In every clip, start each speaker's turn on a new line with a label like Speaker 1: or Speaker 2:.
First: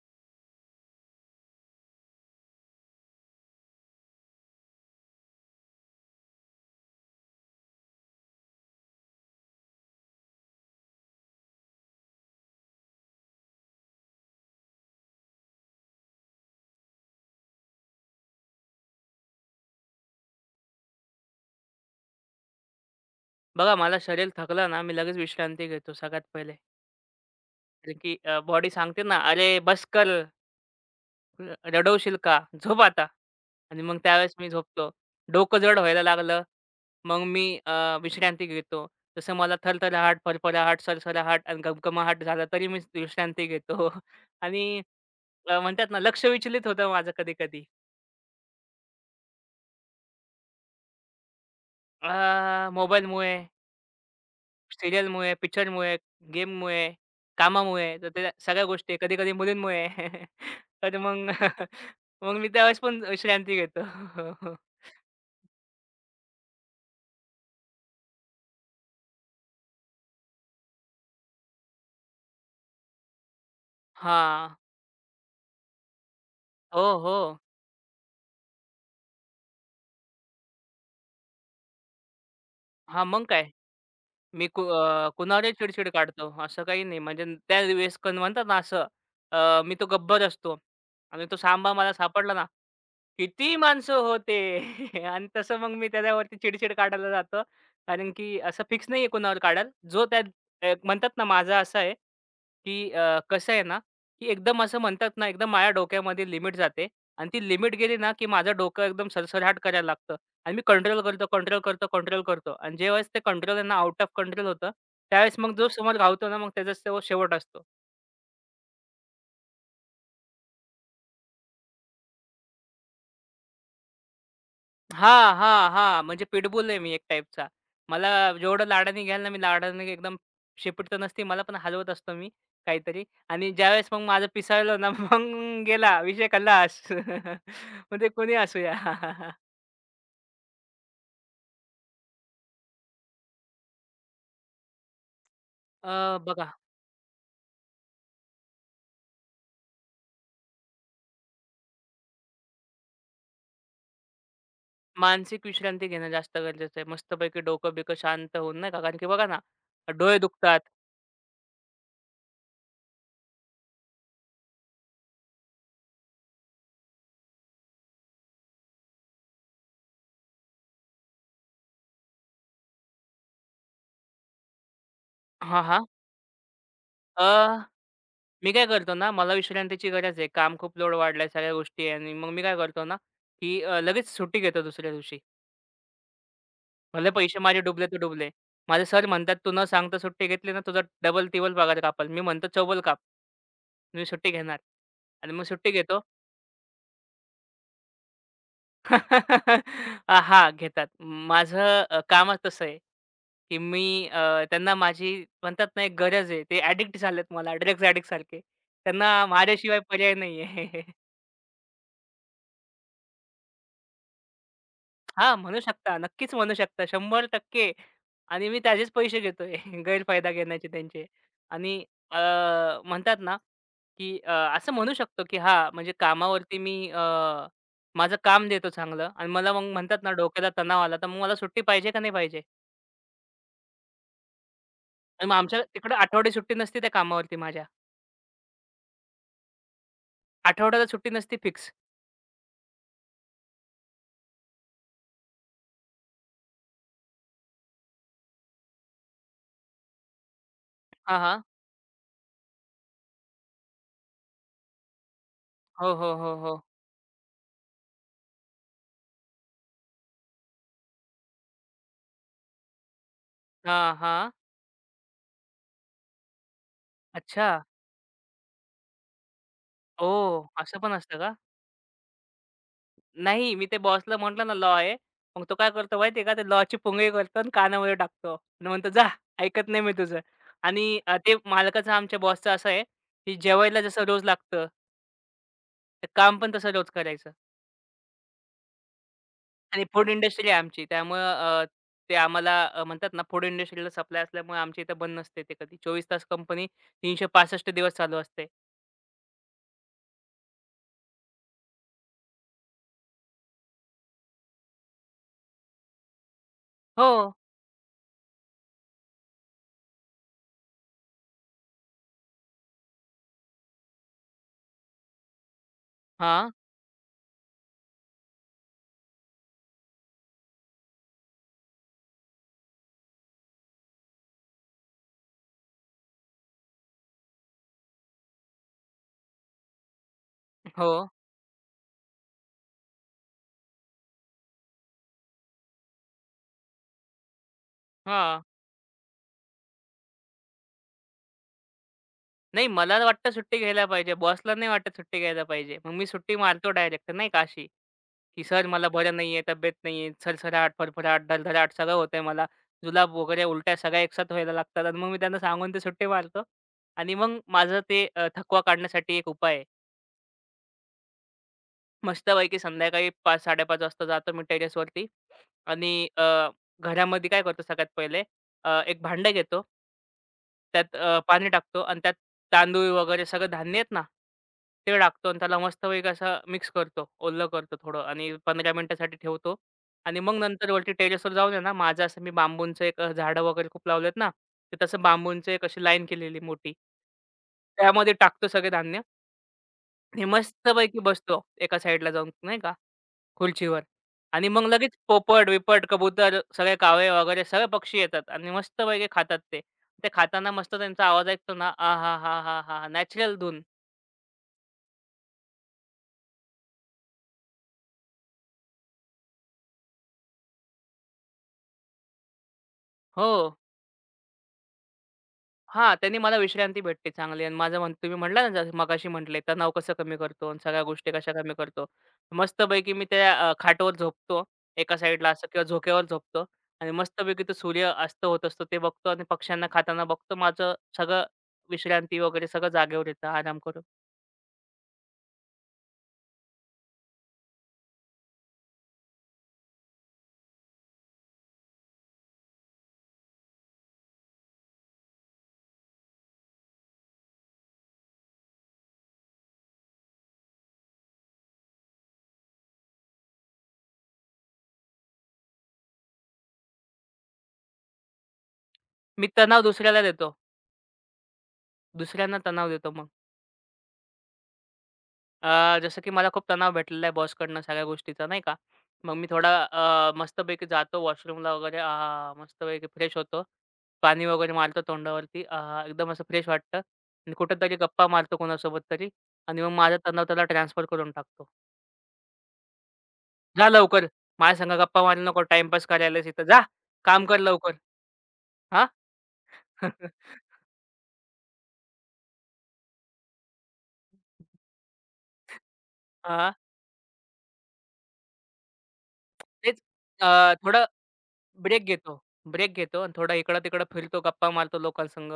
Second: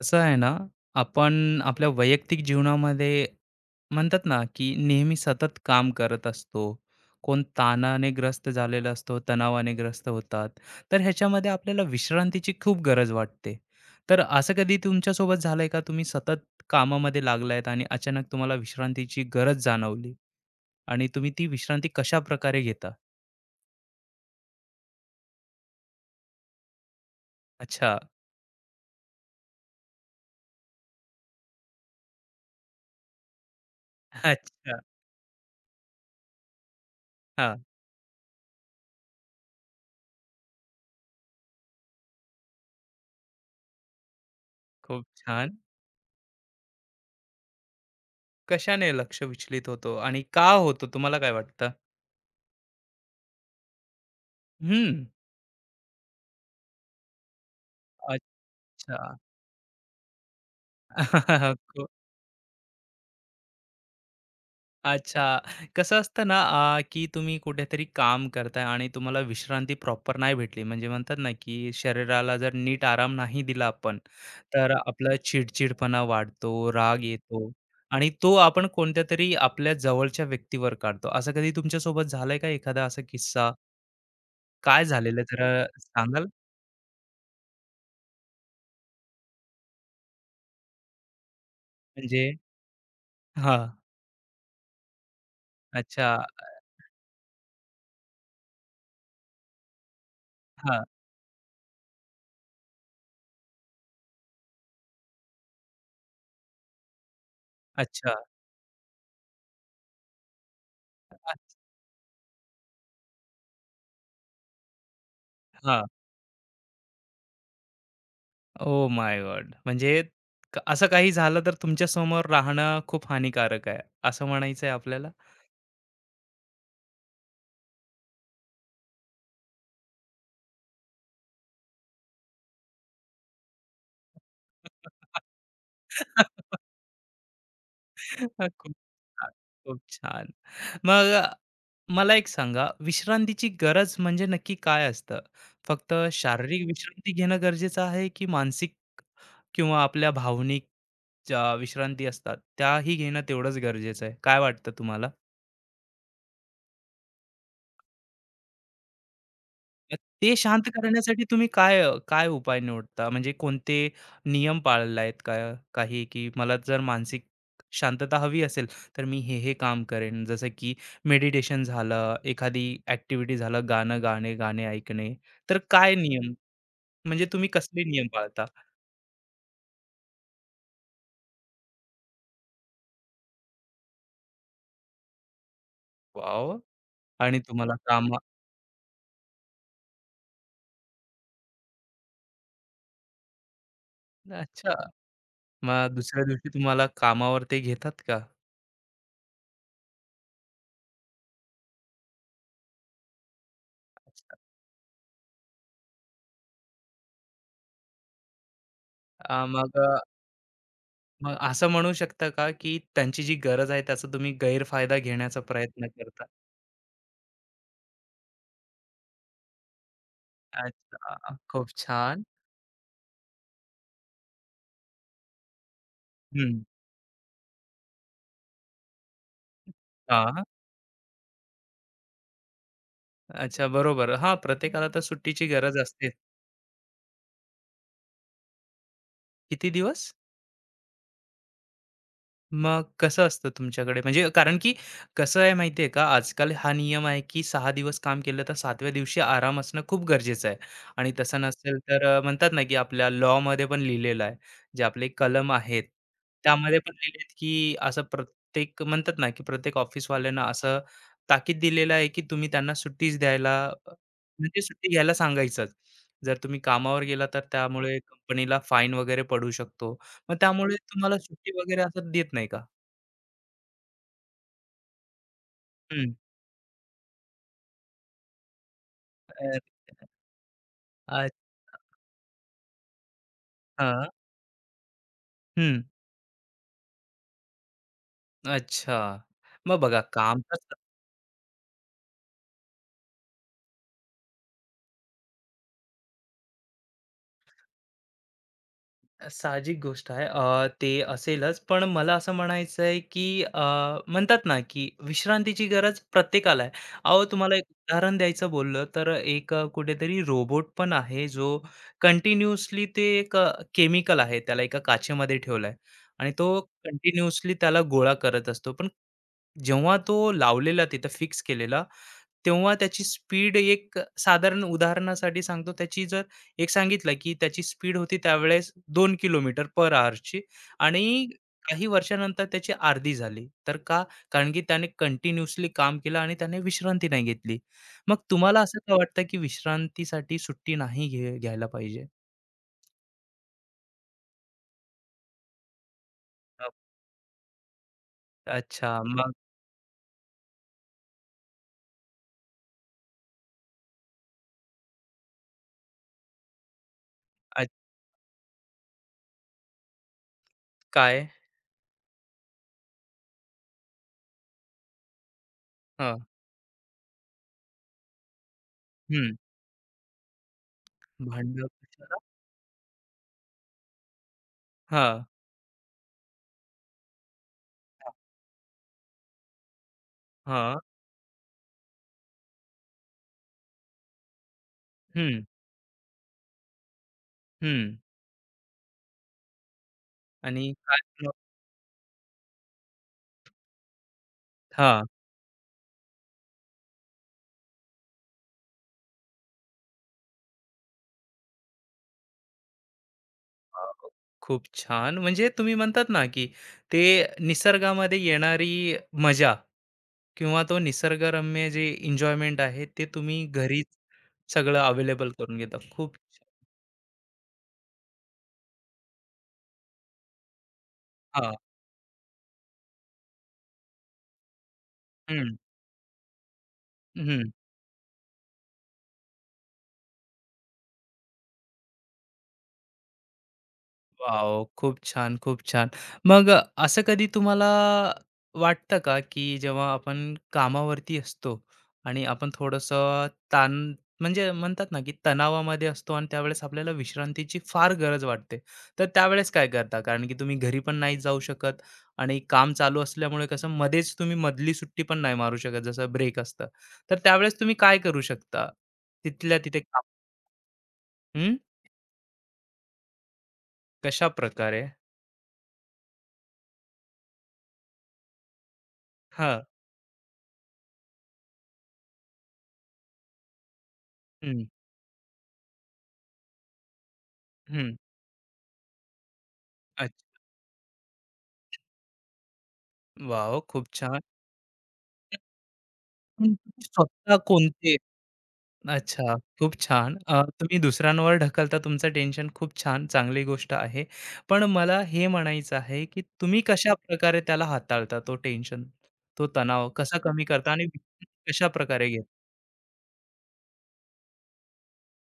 Speaker 1: कसं आहे ना, आपण आपल्या वैयक्तिक जीवनामध्ये म्हणतात ना, की नेहमी सतत काम करत असतो. कोण ताणाने ग्रस्त झालेला असतो, तणावाने ग्रस्त होतात. तर ह्याच्यामध्ये आपल्याला विश्रांतीची खूप गरज वाटते. तर असं कधी तुमच्यासोबत झालंय का? तुम्ही सतत कामामध्ये लागलायत आणि अचानक तुम्हाला विश्रांतीची गरज जाणवली आणि तुम्ही ती विश्रांती कशाप्रकारे घेता?
Speaker 2: बघा मला शरीर थकलं ना, मी लगेच विश्रांती घेतो सगळ्यात पहिले. कारण
Speaker 1: अच्छा.
Speaker 2: की बॉडी सांगते ना, "अरे बस कर, रडवशील का? झोप आता." आणि मग त्यावेळेस मी
Speaker 1: अच्छा.
Speaker 2: झोपतो. डोकं जड व्हायला लागलं, मग मी
Speaker 1: हां.
Speaker 2: विश्रांती घेतो. जसं मला थरथराहट, फरफराहट, सरसराहट आणि घमघमाहट झाला तरी मी विश्रांती घेतो. आणि
Speaker 1: खूप छान.
Speaker 2: म्हणतात ना लक्ष विचलित होतं माझं कधी-कधी.
Speaker 1: कशाने लक्ष विचलित होतो आणि का होतो तुम्हाला काय वाटतं?
Speaker 2: मोबाईलमुळे,
Speaker 1: हं.
Speaker 2: सीरियलमुळे, पिक्चरमुळे, गेममुळे, कामामुळे, तर त्या सगळ्या गोष्टी
Speaker 1: अच्छा.
Speaker 2: कधी-कधी मुलींमुळे. तर मग
Speaker 1: को
Speaker 2: मग मी त्यावेळेस पण विश्रांती घेतो.
Speaker 1: अच्छा. कसं असतं ना, की तुम्ही कुठेतरी काम करताय आणि तुम्हाला विश्रांती प्रॉपर नाही भेटली. म्हणजे म्हणतात ना, की शरीराला जर नीट आराम नाही दिला आपण,
Speaker 2: हां.
Speaker 1: तर आपला चिडचिडपणा वाढतो,
Speaker 2: हो,
Speaker 1: राग
Speaker 2: हो.
Speaker 1: येतो आणि तो आपण कोणत्यातरी आपल्या जवळच्या व्यक्तीवर काढतो. असं कधी तुमच्यासोबत झालंय का एखादा असा
Speaker 2: हां, मग काय?
Speaker 1: किस्सा? काय झालेलं जरा
Speaker 2: कुणावरही चिड-चिड
Speaker 1: सांगाल?
Speaker 2: काढतो. असं काही नाही म्हणजे त्यावेळेस कण म्हणतात ना असं. मी तो गब्बर असतो आणि तो सांबा मला
Speaker 1: म्हणजे
Speaker 2: सापडला ना, किती
Speaker 1: हां.
Speaker 2: माणसं होते आणि तसं मग मी
Speaker 1: अच्छा.
Speaker 2: त्याच्यावरती चिड-चिड काढायला जातो. कारण की असं फिक्स नाहीये कुणावर काढाल. जो त्यात म्हणतात ना माझा असा आहे की कसं आहे ना, की एकदम असं म्हणतात ना, एकदम माझ्या डोक्यामध्ये लिमिट जाते आणि ती लिमिट गेली ना,
Speaker 1: अच्छा.
Speaker 2: की माझं डोकं एकदम सरसराट करायला लागतं आणि मी कंट्रोल करतो,
Speaker 1: अच्छ
Speaker 2: कंट्रोल करतो, कंट्रोल करतो आणि ज्यावेळेस ते कंट्रोल आहे ना, आउट ऑफ कंट्रोल होतं, त्यावेळेस मग जो
Speaker 1: हां.
Speaker 2: समोर धावतो ना, मग त्याचाच तो शेवट असतो.
Speaker 1: Oh my god! म्हणजे असं काही झालं तर तुमच्यासमोर राहणं खूप हानिकारक आहे, असं म्हणायचं आहे आपल्याला?
Speaker 2: हां, हां, हां. म्हणजे पिटबुल आहे मी एक टाईपचा. मला जेवढं लाडाने घ्याल ना, मी लाडाने एकदम शेपूट तर नसते मला, पण हलवत असतो मी काहीतरी आणि ज्यावेळेस मग माझं पिसाळलं ना, मग गेला विषय खल्लास. म्हणजे कोणी
Speaker 1: हां,
Speaker 2: असूया.
Speaker 1: खूप छान, खूप छान. मग मला एक सांगा, विश्रांतीची गरज म्हणजे नक्की काय असतं? फक्त
Speaker 2: बघा,
Speaker 1: शारीरिक विश्रांती घेणं गरजेचं आहे, की मानसिक किंवा आपल्या भावनिक ज्या विश्रांती असतात, त्याही घेणं तेवढंच गरजेचं आहे? काय वाटतं तुम्हाला?
Speaker 2: मानसिक विश्रांती घेणं जास्त गरजेचं आहे. मस्तपैकी डोकं-बिकं शांत होऊन नाही का, कारण की बघा ना,
Speaker 1: मग
Speaker 2: डोळे
Speaker 1: ते
Speaker 2: दुखतात.
Speaker 1: शांत करण्यासाठी तुम्ही काय काय उपाय निवडता? म्हणजे कोणते नियम पाळले आहेत का काही, की मला जर मानसिक शांतता हवी असेल, तर मी हे काम करेन. जसं की मेडिटेशन झालं, एखादी ॲक्टिव्हिटी झालं, गाणं गाणे, गाणे ऐकणे. तर
Speaker 2: हां, हां.
Speaker 1: काय नियम
Speaker 2: अ,
Speaker 1: म्हणजे तुम्ही कसले नियम पाळता?
Speaker 2: मी काय करतो ना, मला विश्रांतीची गरज आहे. काम खूप लोड वाढलाय, सगळ्या गोष्टी आहे आणि मग मी काय करतो ना, की लगेच सुट्टी घेतो दुसऱ्या दिवशी.
Speaker 1: वॉव!
Speaker 2: भले पैसे
Speaker 1: आणि
Speaker 2: माझे
Speaker 1: तुम्हाला
Speaker 2: डुबले तर डुबले. माझे सर म्हणतात, "तू न सांगता सुट्टी घेतली ना, तुझा डबल-तिबल पगार कापेल." मी म्हणतो, "चौबल काप, मी सुट्टी घेणार."
Speaker 1: अच्छा.
Speaker 2: आणि मग सुट्टी
Speaker 1: मग
Speaker 2: घेतो.
Speaker 1: दुसऱ्या दिवशी तुम्हाला कामावर ते घेतात का?
Speaker 2: हां, घेतात. माझं कामच तसं आहे, की
Speaker 1: अच्छा.
Speaker 2: त्यांना माझी म्हणतात ना, एक गरज आहे. ते ॲडिक्ट झालेत मला, ड्रग्ज ॲडिक्ट सारखे. त्यांना
Speaker 1: मग
Speaker 2: माझ्याशिवाय पर्याय नाही आहे.
Speaker 1: मग असं म्हणू शकता का, की त्यांची जी गरज आहे त्याचा तुम्ही गैरफायदा
Speaker 2: हां,
Speaker 1: घेण्याचा
Speaker 2: म्हणू
Speaker 1: प्रयत्न
Speaker 2: शकता.
Speaker 1: करता?
Speaker 2: नक्कीच म्हणू शकता. 100% आणि मी त्याचेच पैसे घेतोय गैरफायदा घेण्याचे त्यांचे.
Speaker 1: अच्छा, खूप
Speaker 2: आणि अ,
Speaker 1: छान.
Speaker 2: म्हणतात ना, की असं म्हणू शकतो, की हां, म्हणजे
Speaker 1: हं.
Speaker 2: कामावरती मी माझं काम देतो चांगलं आणि मला मग म्हणतात ना,
Speaker 1: हां.
Speaker 2: डोक्याला तणाव आला, तर मग मला सुट्टी पाहिजे का नाही.
Speaker 1: अच्छा, बरोबर. हां, प्रत्येकाला तर
Speaker 2: आणि मग
Speaker 1: सुट्टीची
Speaker 2: आमच्या
Speaker 1: गरज
Speaker 2: तिकडे
Speaker 1: असते.
Speaker 2: आठवडी सुट्टी नसती त्या कामावरती माझ्या.
Speaker 1: किती दिवस?
Speaker 2: आठवड्याला सुट्टी नसती फिक्स.
Speaker 1: मग कसं असतं तुमच्याकडे? म्हणजे कारण की कसं आहे माहिती आहे का, आजकाल हा नियम आहे की 6 दिवस काम केलं तर 7व्या दिवशी आराम असणं खूप गरजेचं आहे आणि
Speaker 2: हां,
Speaker 1: तसं
Speaker 2: हां.
Speaker 1: नसेल तर म्हणतात ना की आपल्या लॉमध्ये पण लिहिलेलं आहे, जे आपले कलम आहेत,
Speaker 2: हो, हो, हो, हो.
Speaker 1: त्यामध्ये पण लिहिले की असं प्रत्येक म्हणतात ना की प्रत्येक ऑफिसवाल्यांना असं ताकीद दिलेलं आहे की तुम्ही त्यांना सुट्टीच द्यायला अ,
Speaker 2: हां, हां.
Speaker 1: म्हणजे सुट्टी घ्यायला सांगायचंच. जर तुम्ही कामावर गेला तर
Speaker 2: अच्छा.
Speaker 1: त्यामुळे कंपनीला फाईन वगैरे पडू शकतो. मग
Speaker 2: ओह!
Speaker 1: त्यामुळे
Speaker 2: असं पण
Speaker 1: तुम्हाला
Speaker 2: असतं का?
Speaker 1: सुट्टी वगैरे असं देत नाही का?
Speaker 2: नाही, मी ते बॉसला म्हटलं ना लॉ आहे. मग तो काय करतो
Speaker 1: हं.
Speaker 2: माहिती आहे का? ते लॉची पुंगळी करतो आणि कानामध्ये टाकतो आणि म्हणतो, "जा, ऐकत नाही मी तुझं." आणि
Speaker 1: अ,
Speaker 2: ते मालकाचं आमच्या बॉसचं असं आहे, की जेवायला जसं
Speaker 1: हां.
Speaker 2: रोज लागतं,
Speaker 1: हं.
Speaker 2: ते काम पण तसं रोज करायचं.
Speaker 1: अच्छा. मग
Speaker 2: आणि
Speaker 1: बघा
Speaker 2: फूड
Speaker 1: काम
Speaker 2: इंडस्ट्री
Speaker 1: तर
Speaker 2: आहे आमची. त्यामुळं अ, ते आम्हाला म्हणतात ना फूड इंडस्ट्रीला सप्लाय असल्यामुळे आमच्या इथं बंद नसते ते कधी. 24 तास कंपनी 365 दिवस चालू असते.
Speaker 1: साहजिक गोष्ट आहे. ते असेलच. पण मला असं म्हणायचं आहे, की म्हणतात ना, की विश्रांतीची गरज प्रत्येकाला आहे.
Speaker 2: हो.
Speaker 1: अहो, तुम्हाला एक उदाहरण द्यायचं बोललं तर एक कुठेतरी रोबोट पण आहे, जो कंटिन्यूअसली ते एक केमिकल आहे. त्याला एका काचेमध्ये ठेवलंय आणि
Speaker 2: हां.
Speaker 1: तो कंटिन्यूअसली त्याला गोळा करत असतो. पण जेव्हा तो लावलेला तिथं फिक्स केलेला, तेव्हा त्याची स्पीड एक साधारण उदाहरणासाठी सांगतो, त्याची जर एक सांगितलं, की त्याची स्पीड होती त्यावेळेस 2 किलोमीटर पर अवरची
Speaker 2: हो.
Speaker 1: आणि काही वर्षानंतर त्याची अर्धी झाली. तर का? कारण की त्याने कंटिन्यूअसली काम केलं आणि त्याने विश्रांती नाही घेतली. मग
Speaker 2: हां.
Speaker 1: तुम्हाला असं का वाटतं, की विश्रांतीसाठी सुट्टी नाही घ्यायला पाहिजे?
Speaker 2: नाही, मला वाटतं सुट्टी घ्यायला पाहिजे. बॉसला नाही वाटत सुट्टी घ्यायला पाहिजे. मग मी सुट्टी
Speaker 1: अ,
Speaker 2: मारतो डायरेक्ट नाही का अशी, की "सर मला
Speaker 1: अच्छा.
Speaker 2: बरं
Speaker 1: मग
Speaker 2: नाहीये, तब्येत नाहीये, सरसराट, फरफराट, धडधडाट सगळं होतंय मला. जुलाब वगैरे उलट्या सगळ्या एकसाथ व्हायला लागतात." आणि मग मी त्यांना सांगून ते सुट्टी मारतो आणि मग
Speaker 1: अ,
Speaker 2: माझं ते थकवा काढण्यासाठी एक उपाय आहे.
Speaker 1: काय?
Speaker 2: मस्तपैकी संध्याकाळी 5:00-5:30 वाजता जातो मी टेरेसवरती आणि
Speaker 1: हं,
Speaker 2: अ, घरामध्ये काय करतो सगळ्यात पहिले. एक भांडं
Speaker 1: हं.
Speaker 2: घेतो. त्यात पाणी
Speaker 1: भांडण
Speaker 2: टाकतो आणि त्यात
Speaker 1: कशाला?
Speaker 2: तांदूळ वगैरे सगळं धान्य आहेत ना, ते
Speaker 1: हां,
Speaker 2: टाकतो आणि त्याला मस्तपैकी असं मिक्स करतो, ओलं करतो थोडं आणि 15 मिनिटासाठी ठेवतो आणि मग नंतर
Speaker 1: हां.
Speaker 2: वरती टेरेसवर जाऊन आहे ना, माझं असं मी बांबूंचं एक झाडं वगैरे खूप लावलेत ना, ते तसं
Speaker 1: हं,
Speaker 2: बांबूंचं एक अशी लाईन केलेली मोठी.
Speaker 1: हं.
Speaker 2: त्यामध्ये टाकतो सगळे धान्य आणि
Speaker 1: आणि
Speaker 2: मस्तपैकी बसतो एका साईडला जाऊन, नाही का. खुर्चीवर आणि मग लगेच
Speaker 1: हां.
Speaker 2: पोपट-बिपट, कबूतर सगळे कावळे वगैरे सगळे पक्षी येतात आणि मस्तपैकी खातात ते. ते खाताना मस्त त्यांचा आवाज ऐकतो ना, आहाहाहाहा! नॅचरल धून.
Speaker 1: खूप छान. म्हणजे तुम्ही म्हणतात ना, की ते निसर्गामध्ये येणारी मजा किंवा तो निसर्गरम्य जे एन्जॉयमेंट आहे, ते
Speaker 2: हो.
Speaker 1: तुम्ही घरी सगळं अवेलेबल करून घेता.
Speaker 2: हां,
Speaker 1: खूप
Speaker 2: त्यांनी मला
Speaker 1: छान.
Speaker 2: विश्रांती भेटते चांगली आणि माझं म्हण तुम्ही म्हटला ना, जसं मगाशी म्हटले तणाव कसं कमी करतो आणि सगळ्या गोष्टी कशा
Speaker 1: हां.
Speaker 2: कमी करतो. मस्तपैकी मी त्या खाटवर झोपतो एका साईडला असं
Speaker 1: हं,
Speaker 2: किंवा झोक्यावर झोपतो आणि मस्तपैकी
Speaker 1: हं.
Speaker 2: तो सूर्य अस्त होत असतो ते बघतो आणि पक्ष्यांना खाताना बघतो. माझं सगळं विश्रांती वगैरे सगळं जागेवर येतं आराम करून.
Speaker 1: वॉव! खूप छान, खूप छान. मग असं कधी तुम्हाला वाटतं का, की जेव्हा आपण कामावरती असतो आणि आपण थोडंसं ताण म्हणजे म्हणतात ना, की तणावामध्ये असतो आणि त्यावेळेस आपल्याला विश्रांतीची फार गरज वाटते. तर त्यावेळेस काय करता? कारण की तुम्ही घरी पण नाही जाऊ शकत आणि काम चालू असल्यामुळे कसं मध्येच तुम्ही मधली सुट्टी पण नाही मारू शकत, जसं ब्रेक असतं. तर त्यावेळेस तुम्ही काय करू शकता?
Speaker 2: मी
Speaker 1: तिथल्या
Speaker 2: तणाव
Speaker 1: तिथे काम
Speaker 2: दुसऱ्याला देतो.
Speaker 1: हं,
Speaker 2: दुसऱ्यांना तणाव देतो मग.
Speaker 1: कशाप्रकारे?
Speaker 2: जसं की मला खूप तणाव भेटलेला आहे बॉसकडनं सगळ्या गोष्टीचा नाही का. मग मी थोडा
Speaker 1: हां,
Speaker 2: अ, मस्तपैकी जातो वॉशरूमला वगैरे. आहा! मस्तपैकी फ्रेश होतो. पाणी वगैरे
Speaker 1: हं,
Speaker 2: मारतो तोंडावरती. आहा! एकदम असं फ्रेश वाटतं आणि कुठेतरी
Speaker 1: हं.
Speaker 2: गप्पा मारतो कोणासोबत तरी आणि मग माझा तणाव
Speaker 1: अच्छा.
Speaker 2: त्याला ट्रान्सफर करून टाकतो.
Speaker 1: वॉव!
Speaker 2: "जा
Speaker 1: खूप
Speaker 2: लवकर.
Speaker 1: छान.
Speaker 2: माझ्या संग गप्पा मारू
Speaker 1: पण
Speaker 2: नको. टाईमपास करायलास इथं.
Speaker 1: तुम्ही
Speaker 2: जा. काम
Speaker 1: स्वतः
Speaker 2: कर लवकर."
Speaker 1: कोणते
Speaker 2: हां.
Speaker 1: अच्छा, खूप
Speaker 2: हां.
Speaker 1: छान. तुम्ही दुसऱ्यांवर ढकलता तुमचं टेन्शन, खूप छान, चांगली गोष्ट आहे. पण मला हे म्हणायचं आहे, की तुम्ही कशा प्रकारे त्याला हाताळता तो टेन्शन, तो
Speaker 2: तेच.
Speaker 1: तणाव कसा कमी करता
Speaker 2: थोडं
Speaker 1: आणि विश्रांती
Speaker 2: ब्रेक
Speaker 1: कशाप्रकारे
Speaker 2: घेतो.
Speaker 1: घेता?
Speaker 2: ब्रेक घेतो आणि थोडा इकडं-तिकडं फिरतो, गप्पा मारतो लोकांसंग.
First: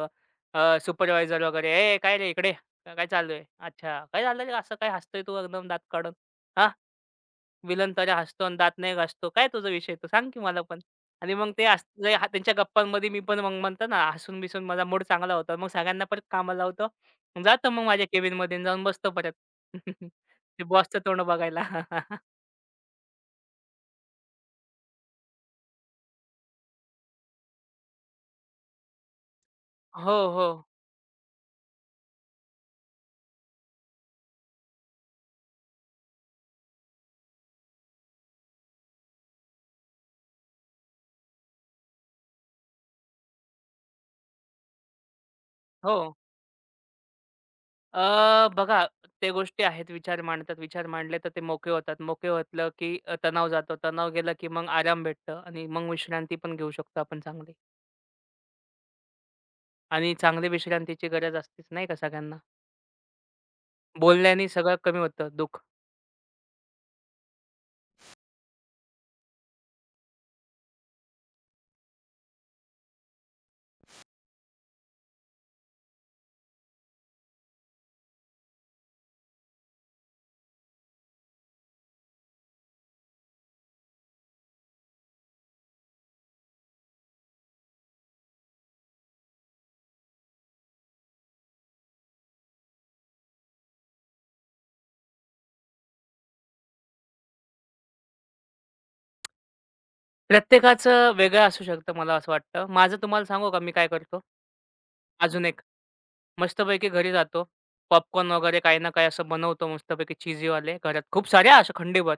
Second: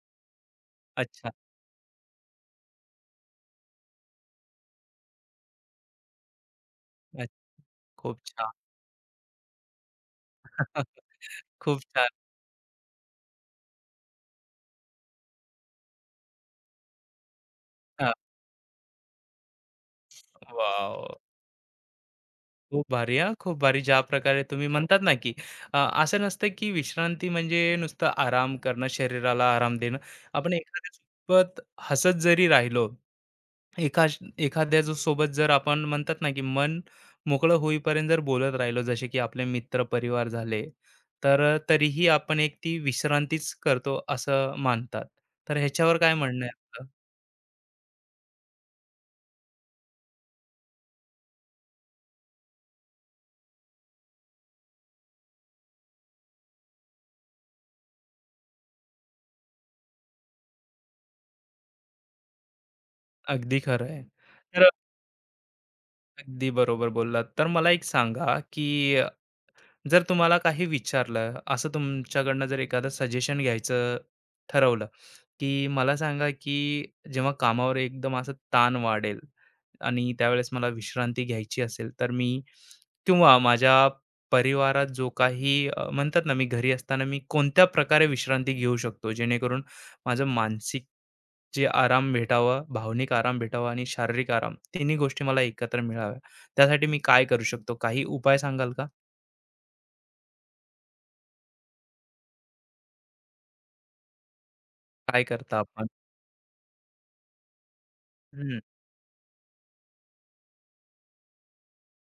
Speaker 1: अच्छा,
Speaker 2: सुपरवायझर वगैरे, "ए, काय रे इकडे? काय चालू आहे? अच्छा, काय झालं रे? असं काय हसतोय तू एकदम दात काढून? हां,
Speaker 1: अच्छा.
Speaker 2: विलन तरी
Speaker 1: खूप
Speaker 2: हसतो
Speaker 1: छान.
Speaker 2: आणि दात नाही घासतो. काय तुझा विषय तो? सांग की मला पण." आणि मग ते
Speaker 1: खूप
Speaker 2: हस
Speaker 1: छान.
Speaker 2: जे हा- त्यांच्या गप्पांमध्ये मी पण मग म्हणतो ना, हसून-बिसून माझा मूड चांगला होता. मग सगळ्यांना परत कामाला लावतो. जातो मग माझ्या
Speaker 1: हां,
Speaker 2: केबिनमध्ये आणि जाऊन बसतो परत. ते बॉसचं
Speaker 1: वॉव!
Speaker 2: तोंड बघायला.
Speaker 1: खूप भारी हां, खूप भारी. ज्या प्रकारे तुम्ही म्हणतात ना, की असं नसतं की विश्रांती म्हणजे नुसतं आराम करणं, शरीराला आराम देणं.
Speaker 2: हो, हो.
Speaker 1: आपण एखाद्यासोबत हसत जरी राहिलो, एका एखाद्या जो सोबत जर आपण म्हणतात ना, की मन मोकळं होईपर्यंत जर बोलत राहिलो, जसे की आपले मित्र, परिवार झाले, तर तरीही आपण एक ती विश्रांतीच करतो असं मानतात. तर
Speaker 2: हो.
Speaker 1: ह्याच्यावर काय म्हणणं आहे आपलं?
Speaker 2: बघा, ते गोष्टी आहेत. विचार मांडतात, विचार मांडले तर ते मोकळे होतात. मोकळे होतलं की तणाव जातो. तणाव गेला की मग आराम भेटतं आणि मग विश्रांती पण घेऊ शकतो आपण चांगली. आणि चांगली विश्रांतीची गरज असतेच नाही का सगळ्यांना.
Speaker 1: अगदी खरं आहे.
Speaker 2: बोलण्याने
Speaker 1: तर
Speaker 2: सगळं कमी होतं दुःख.
Speaker 1: अगदी बरोबर बोललात. तर मला एक सांगा, की जर तुम्हाला काही विचारलं, असं तुमच्याकडनं जर एखादं सजेशन घ्यायचं ठरवलं, की मला सांगा, की जेव्हा कामावर एकदम असा ताण वाढेल आणि त्यावेळेस मला विश्रांती घ्यायची असेल, तर मी किंवा माझ्या परिवारात जो काही म्हणतात ना, मी घरी असताना मी कोणत्या प्रकारे विश्रांती घेऊ शकतो, जेणेकरून माझं मानसिक जे आराम भेटावा, भावनिक आराम भेटावा आणि शारीरिक आराम, तिन्ही गोष्टी मला एकत्र मिळाव्या. त्यासाठी मी काय करू शकतो? काही उपाय सांगाल का?
Speaker 2: प्रत्येकाचं वेगळं असू शकतं मला असं वाटतं. माझं तुम्हाला सांगू का मी काय करतो?
Speaker 1: काय
Speaker 2: अजून
Speaker 1: करता
Speaker 2: एक.
Speaker 1: आपण?
Speaker 2: मस्तपैकी घरी जातो. पॉपकॉर्न
Speaker 1: हं,
Speaker 2: वगैरे काही ना काही असं बनवतो मस्तपैकी चीझीवाले घरात खूप सारे असे खंडीभर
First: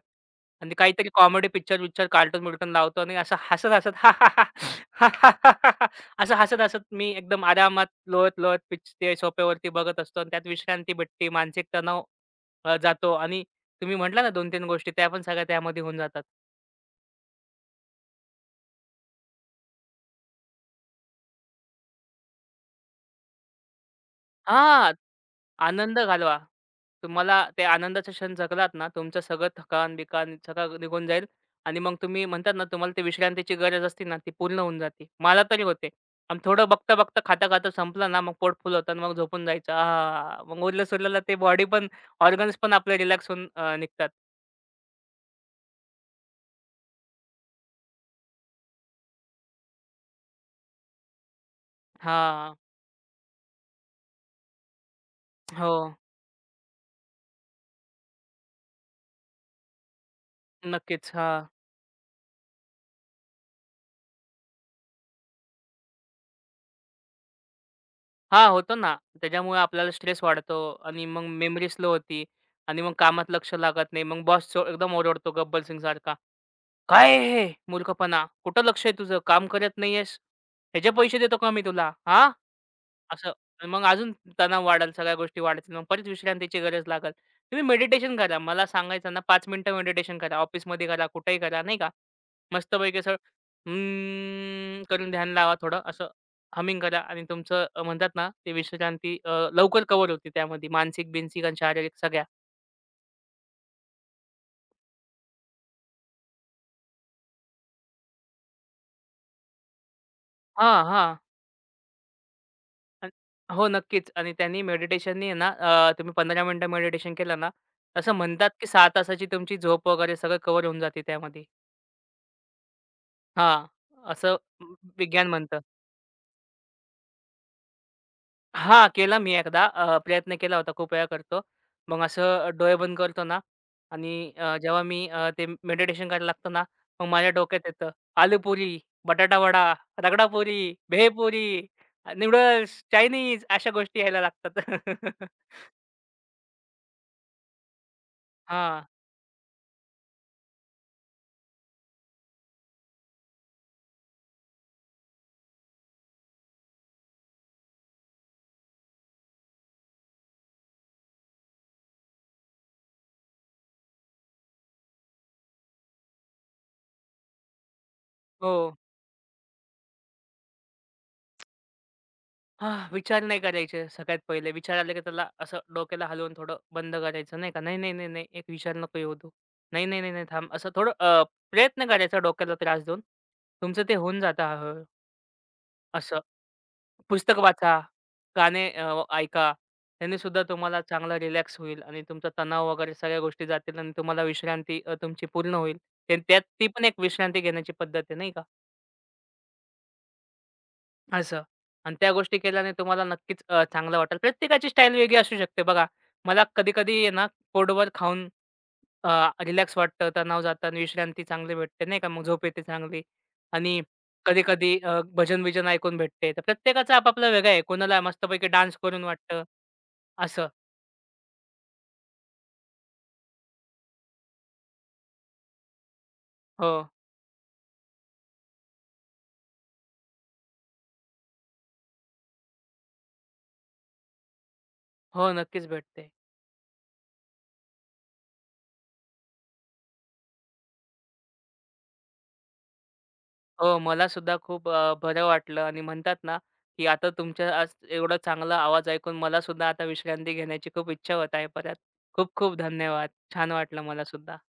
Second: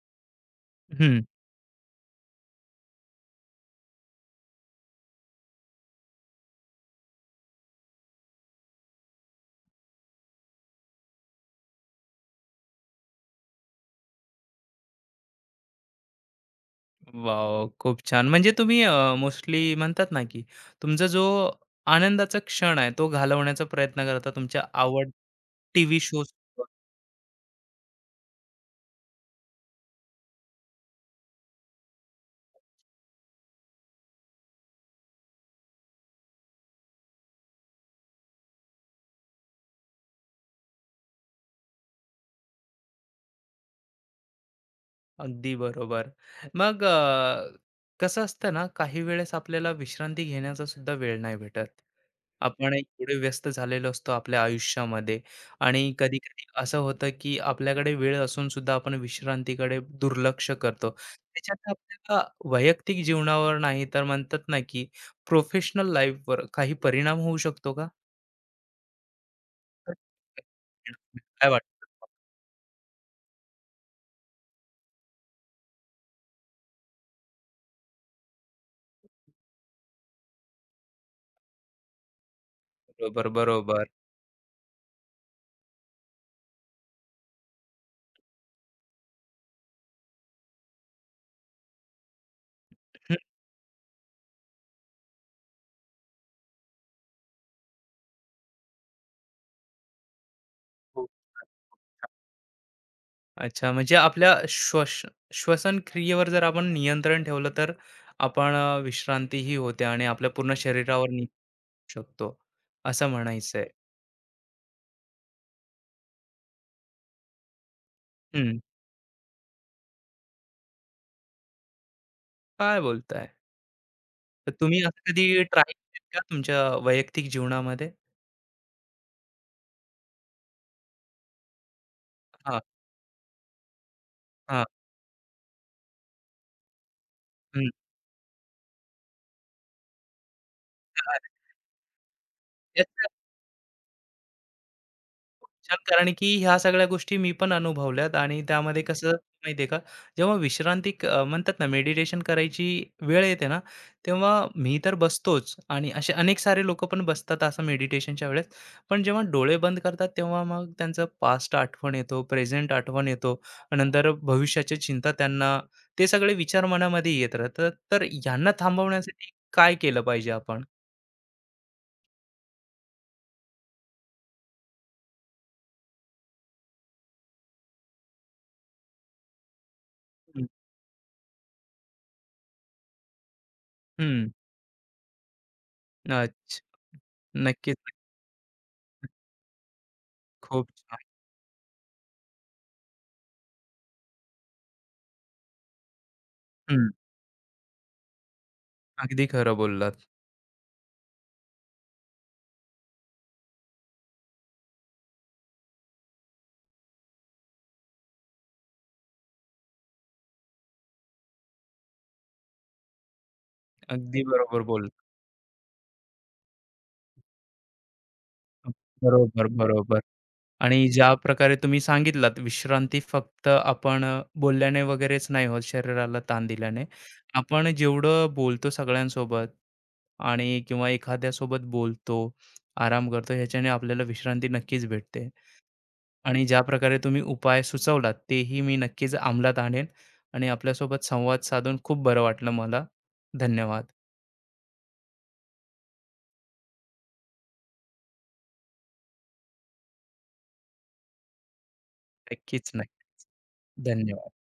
Speaker 2: आणि काहीतरी
Speaker 1: हं.
Speaker 2: कॉमेडी पिक्चर-विक्चर, कार्टून-बिर्टून लावतो आणि असं हसत-हसत असं हसत-हसत मी एकदम आरामात लोळत-लोळत पिच ते सोफ्यावरती बघत असतो आणि त्यात विश्रांती भेटते, मानसिक तणाव जातो आणि तुम्ही म्हटला ना 2-3 गोष्टी त्या पण सगळ्या त्यामध्ये होऊन जातात.
Speaker 1: वॉव! खूप छान. म्हणजे तुम्ही मोस्टली म्हणतात ना, की तुमचा जो आनंदाचा क्षण आहे, तो घालवण्याचा प्रयत्न करता तुमच्या
Speaker 2: हां.
Speaker 1: आवड
Speaker 2: आनंद
Speaker 1: टीव्ही शोज
Speaker 2: घालवा. तुम्हाला ते आनंदाचे क्षण जगलात ना, तुमचं सगळं थकान-बिकान सगळं निघून जाईल आणि मग तुम्ही म्हणतात ना, तुम्हाला ती विश्रांतीची गरज असते ना, ती पूर्ण होऊन जाते. मला तरी होते. आणि थोडं बघता-बघता, खाता-खाता संपलं ना, मग पोट फुल होतं आणि मग झोपून जायचं. आहाहा! मग उरलं-सुरलेलं ते बॉडी पण, ऑर्गन्स पण आपले रिलॅक्स होऊन निघतात.
Speaker 1: अगदी बरोबर. मग कसं असतं ना, काही वेळेस आपल्याला विश्रांती घेण्याचा सुद्धा वेळ नाही भेटत.
Speaker 2: हां.
Speaker 1: आपण एवढे व्यस्त झालेलो असतो आपल्या आयुष्यामध्ये
Speaker 2: हो.
Speaker 1: आणि कधी कधी असं होतं की आपल्याकडे वेळ असून सुद्धा आपण विश्रांतीकडे दुर्लक्ष करतो
Speaker 2: नक्कीच. हां.
Speaker 1: त्याच्यात आपल्याला वैयक्तिक जीवनावर नाही तर म्हणतात ना की प्रोफेशनल लाईफवर काही परिणाम होऊ शकतो का
Speaker 2: हां, होतो ना. त्याच्यामुळे आपल्याला
Speaker 1: तर
Speaker 2: स्ट्रेस वाढतो आणि मग
Speaker 1: काय
Speaker 2: मेमरी
Speaker 1: वाटतं
Speaker 2: स्लो होती आणि मग कामात लक्ष लागत नाही. मग बॉस चो एकदम ओरडतो गब्बल सिंगसारखा, "काय आहे हे मूर्खपणा? कुठं लक्ष आहे तुझं? काम करत नाहीयेस? ह्याचे पैसे देतो का मी तुला? हां?"
Speaker 1: बरोबर,
Speaker 2: असं मग
Speaker 1: बरोबर.
Speaker 2: अजून तणाव वाढेल, सगळ्या गोष्टी वाढतील. मग परत विश्रांतीची गरज लागेल. तुम्ही मेडिटेशन करा. मला सांगायचं ना, 5 मिनिटं मेडिटेशन करा. ऑफिसमध्ये करा, कुठेही करा नाही का. मस्तपैकी असं
Speaker 1: हं,
Speaker 2: करून ध्यान लावा थोडं असं हमिंग करा आणि तुमचं म्हणतात ना ते विश्रांती लवकर कव्हर होते त्यामध्ये
Speaker 1: हो.
Speaker 2: मानसिक-बिनसिक आणि शारीरिक सगळ्या.
Speaker 1: अच्छा, म्हणजे आपल्या श्वसन क्रियेवर जर आपण नियंत्रण ठेवलं, तर आपण विश्रांतीही होते आणि आपल्या पूर्ण
Speaker 2: हां,
Speaker 1: शरीरावर
Speaker 2: हां.
Speaker 1: निघू शकतो असं
Speaker 2: अन
Speaker 1: म्हणायचंय.
Speaker 2: हो, नक्कीच आणि त्यांनी मेडिटेशननी ना तुम्ही 15 मिनिटं मेडिटेशन केलं ना, असं म्हणतात की 6 तासाची तुमची झोप वगैरे सगळं कव्हर होऊन जाते त्यामध्ये.
Speaker 1: काय बोलताय?
Speaker 2: हां, असं
Speaker 1: तर तुम्ही असं
Speaker 2: विज्ञान
Speaker 1: कधी
Speaker 2: म्हणतं.
Speaker 1: ट्राय केलेत का तुमच्या वैयक्तिक जीवनामध्ये?
Speaker 2: हां, केला मी एकदा प्रयत्न केला होता. खूप वेळा करतो. मग असं
Speaker 1: हां,
Speaker 2: डोळे बंद करतो ना आणि
Speaker 1: हां.
Speaker 2: जेव्हा मी ते मेडिटेशन करायला लागतो ना, मग माझ्या डोक्यात
Speaker 1: हं.
Speaker 2: येतं आलूपुरी, बटाटा वडा, रगडापुरी, भेळपुरी, नूडल्स, चायनीज अशा गोष्टी यायला लागतात.
Speaker 1: छान, कारण की ह्या सगळ्या गोष्टी मी पण अनुभवल्यात आणि त्यामध्ये
Speaker 2: हां.
Speaker 1: हम्म, कसं माहितीये का, जेव्हा विश्रांती म्हणतात ना मेडिटेशन करायची वेळ येते ना, तेव्हा मी तर बसतोच आणि असे अनेक सारे लोक पण बसतात असं मेडिटेशनच्या वेळेस. पण जेव्हा डोळे बंद करतात तेव्हा मग त्यांचं पास्ट आठवण येतो, प्रेझेंट आठवण येतो, नंतर भविष्याची चिंता त्यांना, ते सगळे विचार मनामध्ये येत राहतात. तर यांना
Speaker 2: हो.
Speaker 1: थांबवण्यासाठी काय केलं पाहिजे आपण?
Speaker 2: हां, विचार नाही करायचे सगळ्यात पहिले. विचार आले की त्याला असं डोक्याला हलवून थोडं बंद करायचं नाही का. "नाही, नाही, नाही, नाही, एक विचार नको येऊ देऊ. नाही, नाही, नाही, नाही,
Speaker 1: हम्म.
Speaker 2: थांब." असं थोडं प्रयत्न करायचा डोक्याला त्रास देऊन. तुमचं ते होऊन
Speaker 1: हम्म.
Speaker 2: जातं हळू असं.
Speaker 1: अच्छा.
Speaker 2: पुस्तक
Speaker 1: नक्कीच.
Speaker 2: वाचा, गाणे ऐका. त्याने सुद्धा
Speaker 1: खूप
Speaker 2: तुम्हाला
Speaker 1: छान.
Speaker 2: चांगला रिलॅक्स होईल आणि तुमचा तणाव वगैरे सगळ्या गोष्टी जातील आणि तुम्हाला विश्रांती तुमची पूर्ण होईल. ते त्यात ती पण
Speaker 1: हम्म.
Speaker 2: एक विश्रांती घेण्याची पद्धत आहे नाही का.
Speaker 1: अगदी खरं बोललात.
Speaker 2: असं. आणि त्या गोष्टी केल्याने तुम्हाला नक्कीच चांगलं वाटेल. प्रत्येकाची स्टाईल वेगळी असू शकते बघा. मला कधी-कधी आहे ना पोटभर खाऊन अ, रिलॅक्स वाटतं, तणाव जातं आणि विश्रांती चांगली भेटते नाही का. मग झोप येते चांगली आणि
Speaker 1: अगदी बरोबर
Speaker 2: कधी-कधी भजन-बिजन ऐकून भेटते. तर प्रत्येकाचा आपापला वेगळा आहे. कोणाला मस्तपैकी डान्स करून वाटतं.
Speaker 1: बरोबर, बरोबर.
Speaker 2: असं.
Speaker 1: आणि ज्या प्रकारे तुम्ही सांगितलात विश्रांती फक्त आपण बोलल्याने वगैरेच नाही होत, शरीराला ताण
Speaker 2: हो.
Speaker 1: दिल्याने. आपण जेवढं बोलतो सगळ्यांसोबत आणि किंवा एखाद्यासोबत बोलतो, आराम करतो, ह्याच्याने आपल्याला विश्रांती नक्कीच भेटते.
Speaker 2: हो, नक्कीच भेटते.
Speaker 1: आणि ज्या प्रकारे तुम्ही उपाय सुचवलात, तेही मी नक्कीच अंमलात आणेन आणि आपल्यासोबत संवाद साधून खूप बरं वाटलं मला.
Speaker 2: हो,
Speaker 1: धन्यवाद.
Speaker 2: मला सुद्धा खूप बरं वाटलं आणि म्हणतात ना, की आता तुमच्या आज एवढा चांगला आवाज ऐकून मला सुद्धा आता विश्रांती घेण्याची खूप इच्छा होत आहे परत. खूप खूप
Speaker 1: नक्कीच नाही.
Speaker 2: धन्यवाद. छान वाटलं मला सुद्धा.
Speaker 1: धन्यवाद.